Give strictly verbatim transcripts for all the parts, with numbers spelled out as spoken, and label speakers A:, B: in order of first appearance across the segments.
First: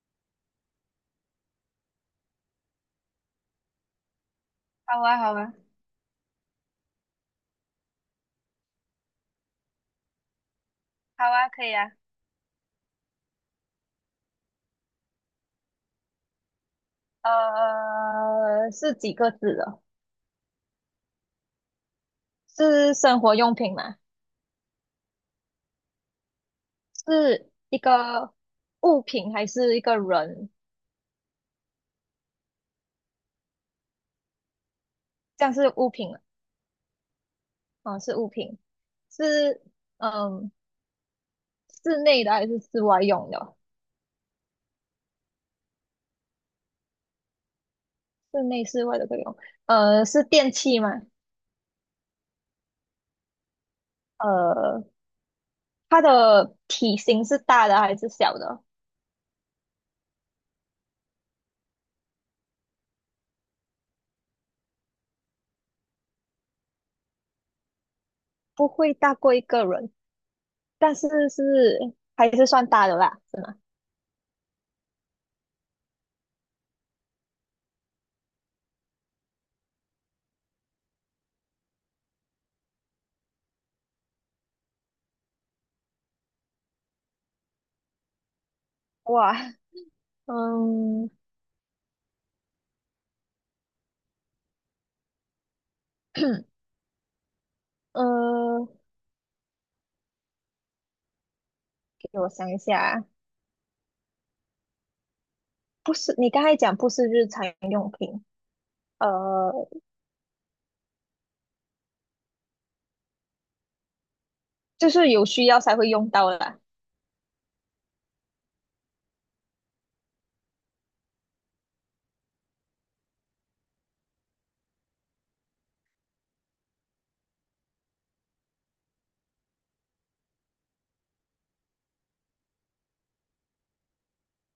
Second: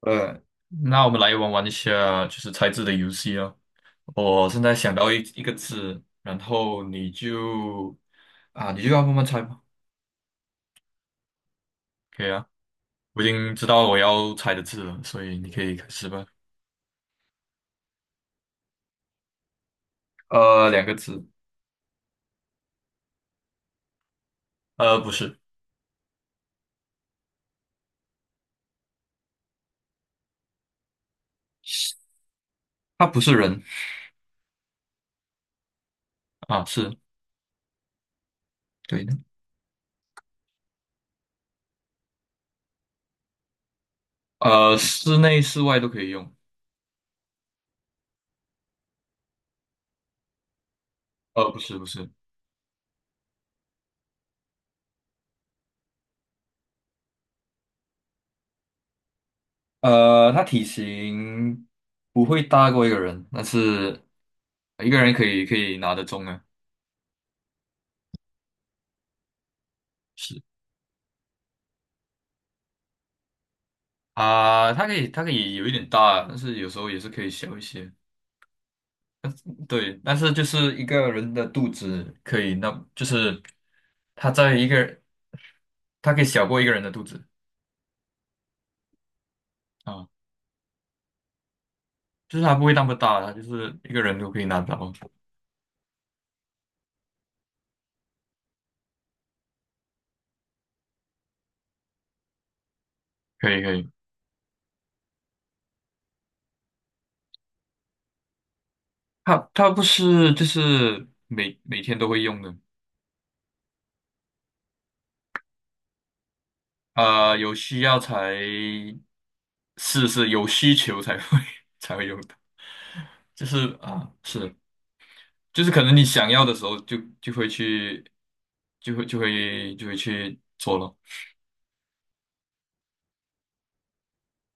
A: 呃，那我们来玩玩一下，就是猜字的游戏哦。我现在想
B: 好
A: 到
B: 啊，
A: 一
B: 好
A: 一个
B: 啊，
A: 字，然后你就啊，你就要慢慢猜吧。
B: 好啊，可以啊。
A: 可以啊，我已经知道我要猜的字了，所以你可以开始吧。
B: 呃，是几个字的？
A: 呃，两个字。
B: 是生活用品吗？
A: 呃，不是，
B: 是一个物品还是一个人？
A: 它不是人。
B: 像是物品了，
A: 啊，是，
B: 哦是物品。
A: 对的。
B: 是嗯，室内的还是室外用的哦？
A: 呃，室内室外都可以用。
B: 室内、室外的以用。呃，是电器吗？
A: 呃，不是不是，
B: 呃，它的体型是大的还是小的？
A: 呃，它体型不会大过一个人，但是一个人可以可以拿得中啊。
B: 不会大过一个人，
A: 是。
B: 但是是还是算大的啦，是吗？
A: 啊，它可以，它可以有一点大，但是有时候也是可以小一些。对，但是就是一个人的肚子可以，那就是它在一个，它可以小过一个人的肚子
B: 哇，
A: 啊，
B: 嗯。
A: 就是它不会那么大，它就是一个人都可以拿到。
B: 呃，给我想一下，
A: 可以可以，
B: 不是，你刚才讲不是日常用品，
A: 它
B: 呃，
A: 它不是就是每每天都会用的。
B: 就是有需要才会用到啦。
A: 呃，有需要才，是是有需求才会 才会用的，就是啊，是。就是可能你想要的时候就就会去，就会就会就会去做了。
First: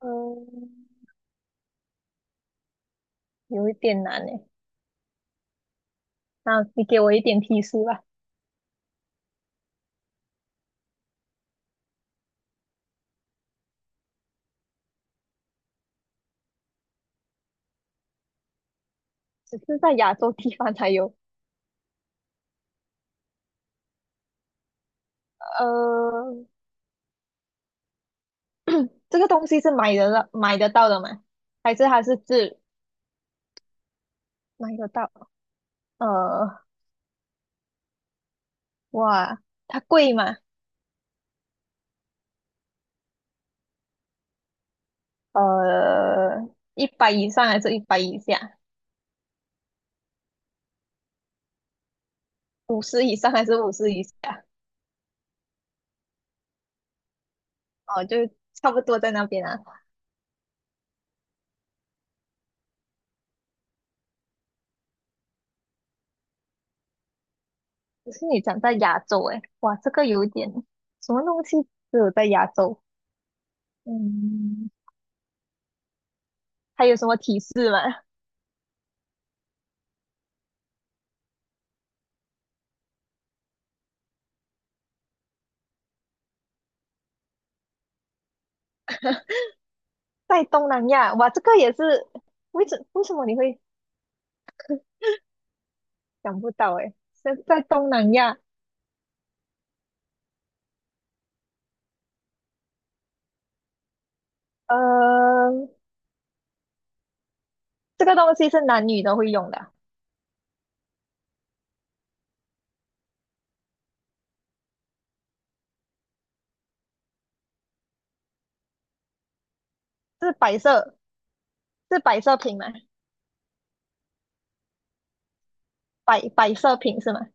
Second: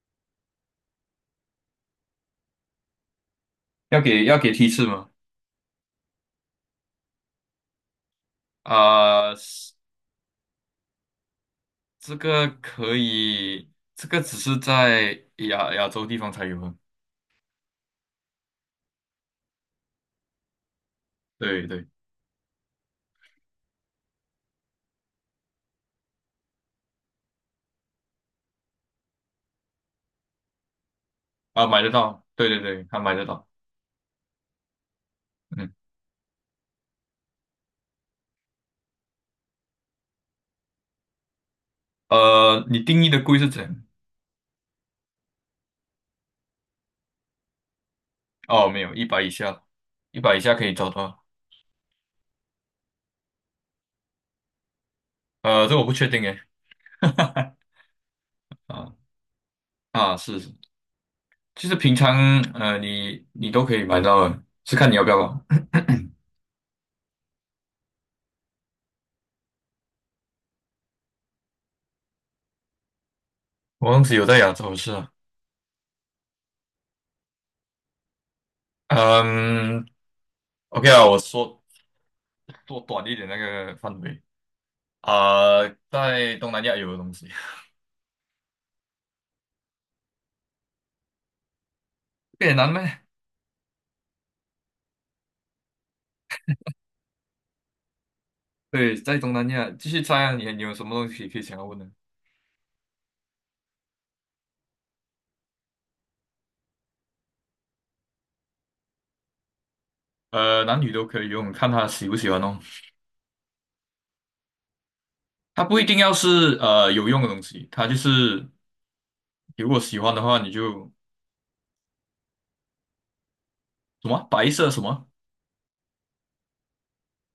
B: 嗯，有一
A: 要
B: 点难
A: 给要
B: 诶，
A: 给提示吗？
B: 那你给我一点提示吧，
A: 啊、是，这个可以，这个只是在亚亚洲地方才有啊。
B: 只是在亚洲地方才有。
A: 对对。
B: 呃，这个东西是买得到买得到的吗？
A: 啊，
B: 还
A: 买
B: 是
A: 得
B: 它是
A: 到，对
B: 自
A: 对对，他买得到。
B: 买得到？
A: 嗯。
B: 呃，哇，它贵吗？
A: 呃，你定义的贵是怎样？
B: 呃，一百以上还是一百以下？
A: 哦，没有，一百以下，一百以下可以找到。
B: 五十以上还是五十以下？
A: 呃，这我不确定诶。
B: 哦，就差不
A: 啊，
B: 多在那边啊。
A: 啊，是是，就是平常，呃，你你都可以买到的，是看你要不要吧。
B: 可是你长在亚洲诶，哇，这个有点什么东西只有在亚洲？
A: 我王子有在亚
B: 嗯，
A: 洲是啊。
B: 还有什么提示吗？
A: 嗯，OK 啊，我说做短一点那个范围啊，在东南亚有的东西。
B: 在东南亚，哇，这个也是，
A: 越
B: 为
A: 南咩？
B: 什为什么你会想不到诶？在在东南亚，
A: 对，在东南亚继续猜啊，你你有什么东西可以想要问的？
B: 呃，这个东西是男女都会用的啊，
A: 呃，男女都可以用，看他喜不喜欢哦。他不一定要是呃有用的东西，他就是如果喜欢的
B: 是
A: 话，你
B: 摆
A: 就
B: 设，是摆设品吗？
A: 什么白色什么，
B: 摆摆设品是吗？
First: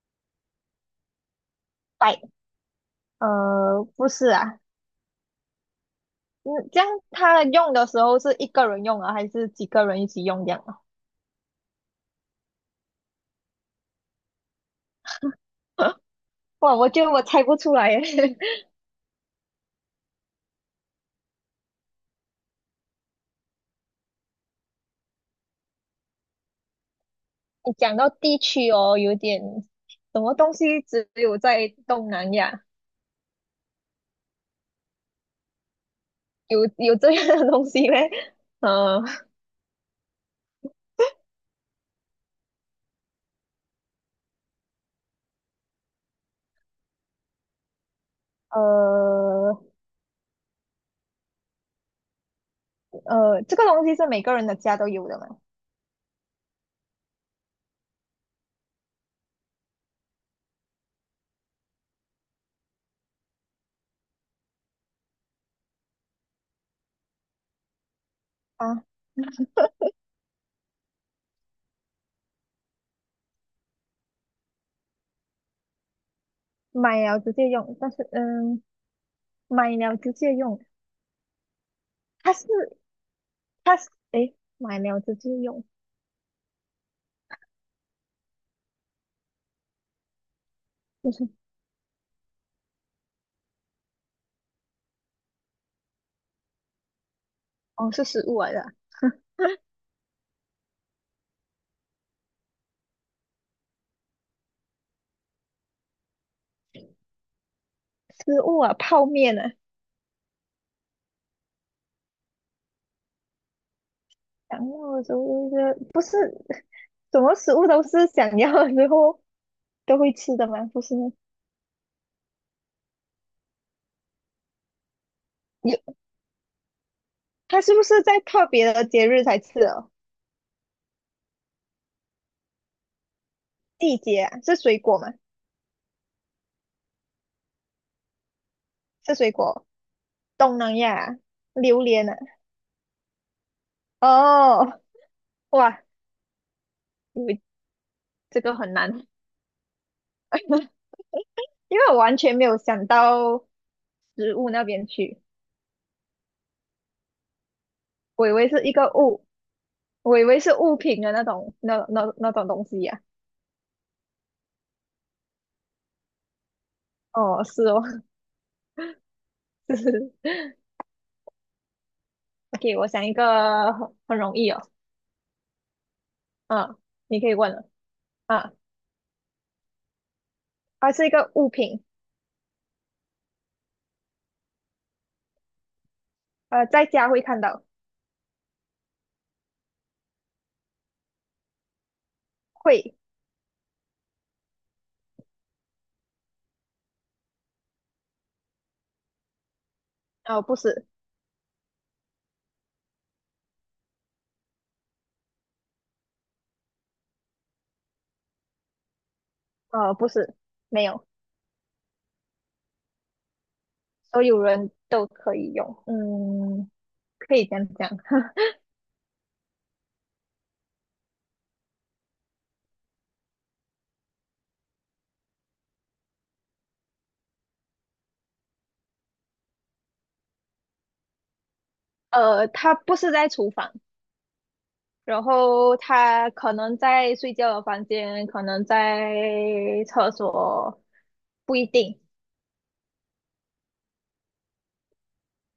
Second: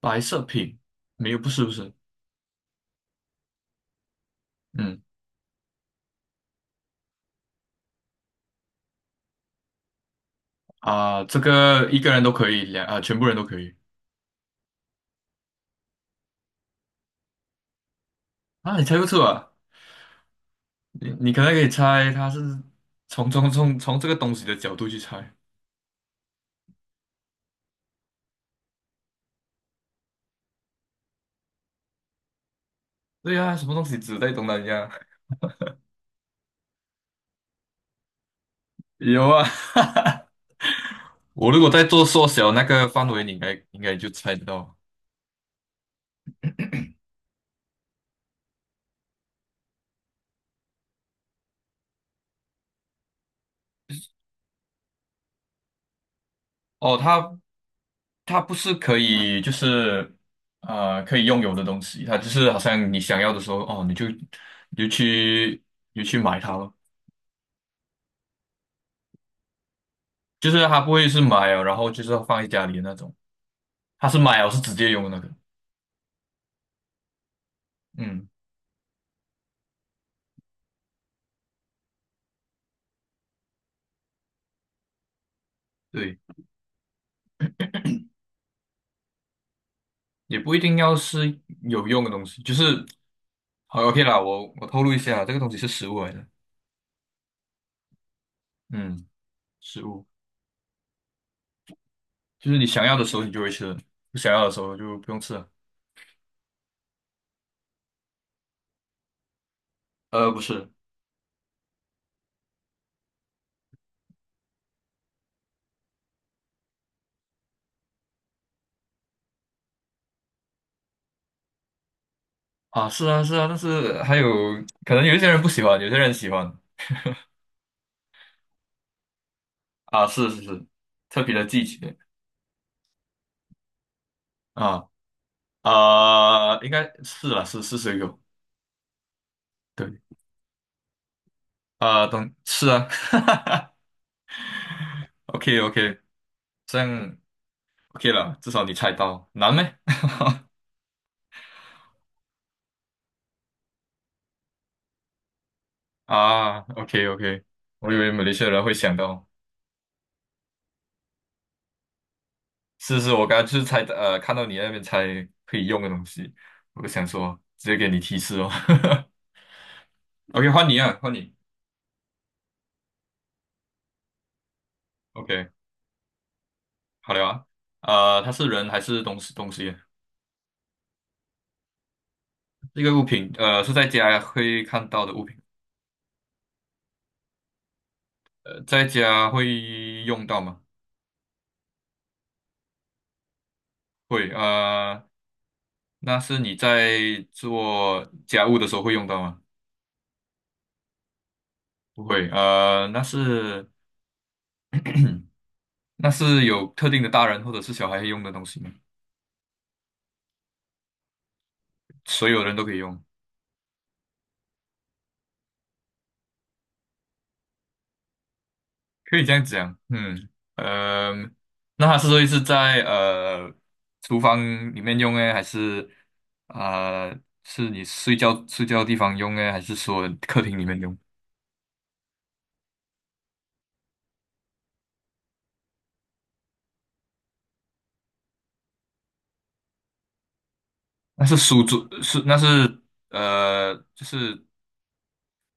A: 白色品，没有，不是不是，
B: 摆，呃，不是啊，
A: 嗯，
B: 嗯，这样他用的时候是一个人用啊，还是几个人一起用这样啊？
A: 啊、这个一个人都可以，两啊、全部人都可以。
B: 哇，我觉得我猜不出来耶。
A: 啊，你猜不出啊？你你可能可以猜他是从，从从从这个东西的角度去猜。
B: 你讲到地区哦，有点什么东西只有在东南亚
A: 对呀、什么东西只在东南亚？
B: 有有这样的东西嘞？呃
A: 有啊，我如果在做缩小那个范围，你应该应该就猜得到。
B: 呃呃，这个东西是每个人的家都有的嘛？
A: 哦，它它不是可以就是，呃可以拥有的东西，它就是好像你想要的时候，哦，你就你就去，你就去买它咯。
B: 啊，
A: 就是它不会是买了，然后就是放在家里的那种，它是买了是直接用的那个。
B: 买了直接用，但是
A: 嗯，
B: 嗯，买了直接用，它是它是诶，哎买了直接用，
A: 对。也不一定要
B: 就是
A: 是有用的东西，就是好， OK 啦，我我透露一下，这个东西是食物来的。
B: 哦是食物来的啊，
A: 嗯，食物，就是你想要的时候你就会吃，不想要的时候就不用吃了。
B: 食物啊，泡面啊，
A: 呃，不是
B: 想要的时候就是不是什么食物都是想要的后都会吃的吗？不是吗
A: 啊，是啊是啊，但是还有可能有一些人不喜欢，有
B: 有
A: 些人喜欢。
B: 它是不是在特别的节日才吃哦？
A: 啊，是是是，特别的季节。
B: 季节啊，是水
A: 啊
B: 果吗？
A: 啊、应该是啦，是，是水果，
B: 是水果，
A: 对。
B: 东南亚啊榴
A: 啊，
B: 莲啊。
A: 等是啊。
B: 哦，
A: ，OK
B: 哇，
A: OK,这样
B: 你
A: OK 了，
B: 这
A: 至
B: 个
A: 少
B: 很
A: 你猜
B: 难，
A: 到，难咩？
B: 因为我完全没有想到食物那边去，
A: 啊，OK OK,我以为马
B: 我
A: 来
B: 以
A: 西
B: 为
A: 亚人
B: 是一
A: 会
B: 个
A: 想
B: 物，
A: 到。
B: 我以为是物品的那种那那那种东西
A: 是
B: 呀、
A: 是，我刚刚就是猜，呃看到你那边猜可以用的东西，我就想说
B: 哦，是
A: 直接
B: 哦，
A: 给你提示哦。
B: 就是
A: OK,换你啊，换你。
B: OK，我想一个很很容易哦，
A: OK,
B: 嗯，
A: 好
B: 你
A: 了
B: 可以问了
A: 啊。呃，它是
B: 啊，
A: 人还是东西东西？
B: 它是一个物品，
A: 这个物品，呃，是在家会看到的物品。
B: 呃，在家会看到，
A: 呃，在家会用到吗？
B: 会，
A: 会。呃，那是你在做家务的时候会用到吗？
B: 哦，不是。
A: 不会。呃，那是，那是有特定的大人或者是小孩用的东西吗？
B: 呃，不是，没有，
A: 所有人都可以用，
B: 所有人都可以用。嗯，可以这样讲。
A: 可以这样讲。嗯，呃，那它是会是在，呃厨房里面用呢，还是啊、呃是你睡觉睡觉的地方用呢，还是说客厅里面用？
B: 呃，它不是在厨房，然后它可能在睡觉的房间，可能在厕所，
A: 那是
B: 不
A: 书
B: 一
A: 桌，
B: 定。
A: 是那是呃就是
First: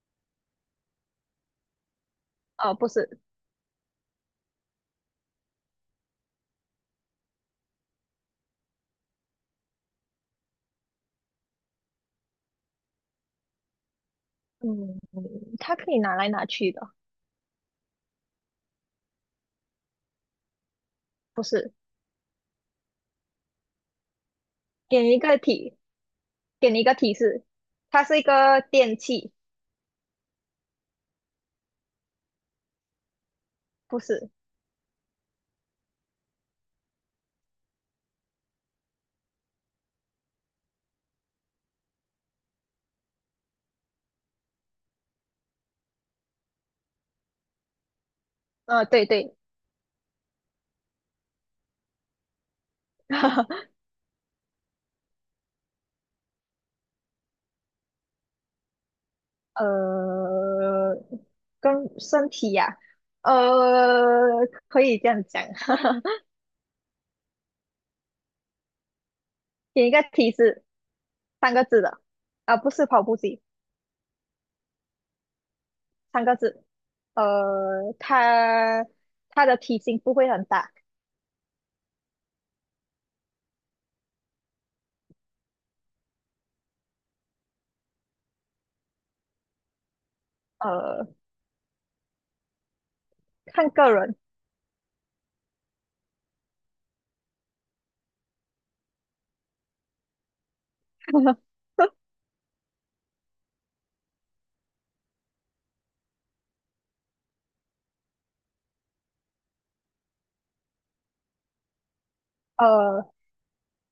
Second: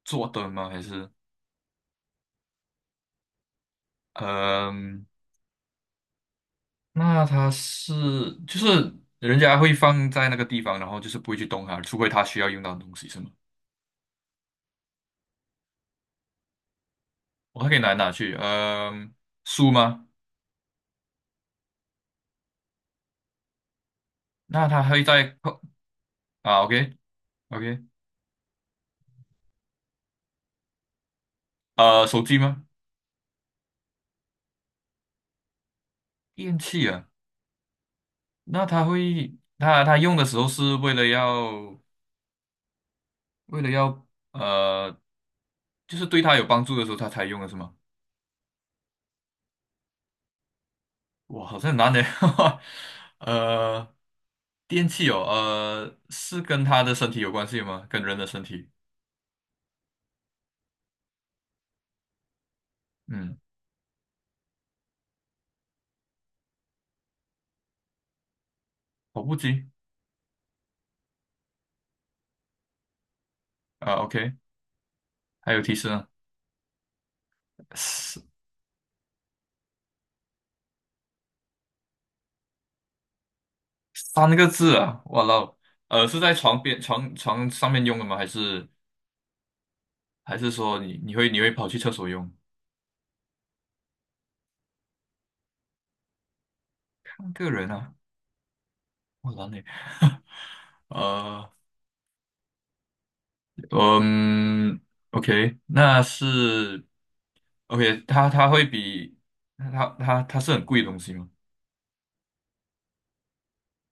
A: 坐的吗？还是
B: 呃，不是，
A: 嗯，那它是就是人家会放在那个地方，然后就是不会去动它，除非它需要用到的东西是吗？
B: 嗯，它可以拿来拿去的，
A: 我还可以拿来拿去，嗯、书吗？
B: 不是。
A: 那他
B: 给
A: 会
B: 你一
A: 在，
B: 个提，
A: 啊
B: 给你一个
A: ，OK
B: 提示，
A: OK。
B: 它是一个电器，
A: 呃，手机吗？
B: 不是。
A: 电器啊，那他会，他他用的时候是为了要，为了要，呃，就是对他有帮助的时候他才用的是吗？
B: 呃，对对，
A: 哇，好像很难的，呃，电器哦，呃，是跟他的身体有关系吗？跟人的身体？
B: 呃，跟身体呀、
A: 嗯，
B: 呃，可以这样讲，
A: 跑步机。
B: 给你一个提示，三个字的，啊、不是跑步机，
A: 啊，OK,还有提示呢，
B: 三个字，呃，
A: 三
B: 它它的体型不会很大，
A: 三个字啊，哇啦哦。呃，是在床边，床床上面用的吗？还是？还是说你
B: 呃，
A: 你会，你会跑去厕所用？
B: 看个人，
A: 个人啊，我懒嘞。呃，嗯，OK,那是 OK,它它会比，它它它是很贵的东西吗？
B: 呃，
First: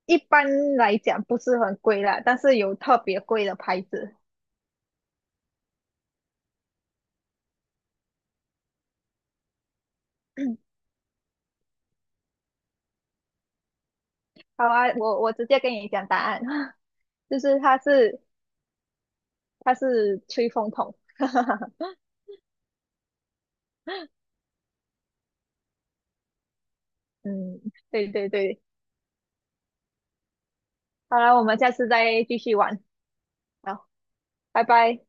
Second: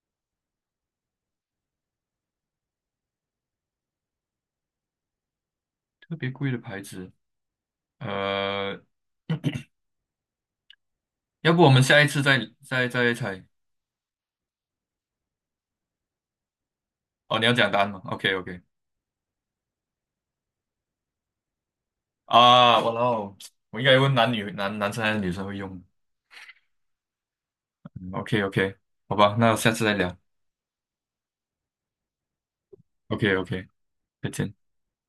B: 一般来讲不是很贵啦，但是有特别贵的牌子。
A: 特别贵的牌子，呃，要不我们下一次再再再猜？
B: 好啊，我我直接跟你讲答案，
A: 哦，
B: 就
A: 你要
B: 是
A: 讲
B: 它
A: 答案吗
B: 是
A: ？OK OK。
B: 它是吹风筒。
A: 啊，我哦，我应该问男女，男男生还是女生会用
B: 嗯，对对
A: ？OK
B: 对，
A: OK,好吧，那下次再聊。
B: 好了，我们下次再继续玩，
A: OK OK,
B: 好，
A: 再见。
B: 拜拜。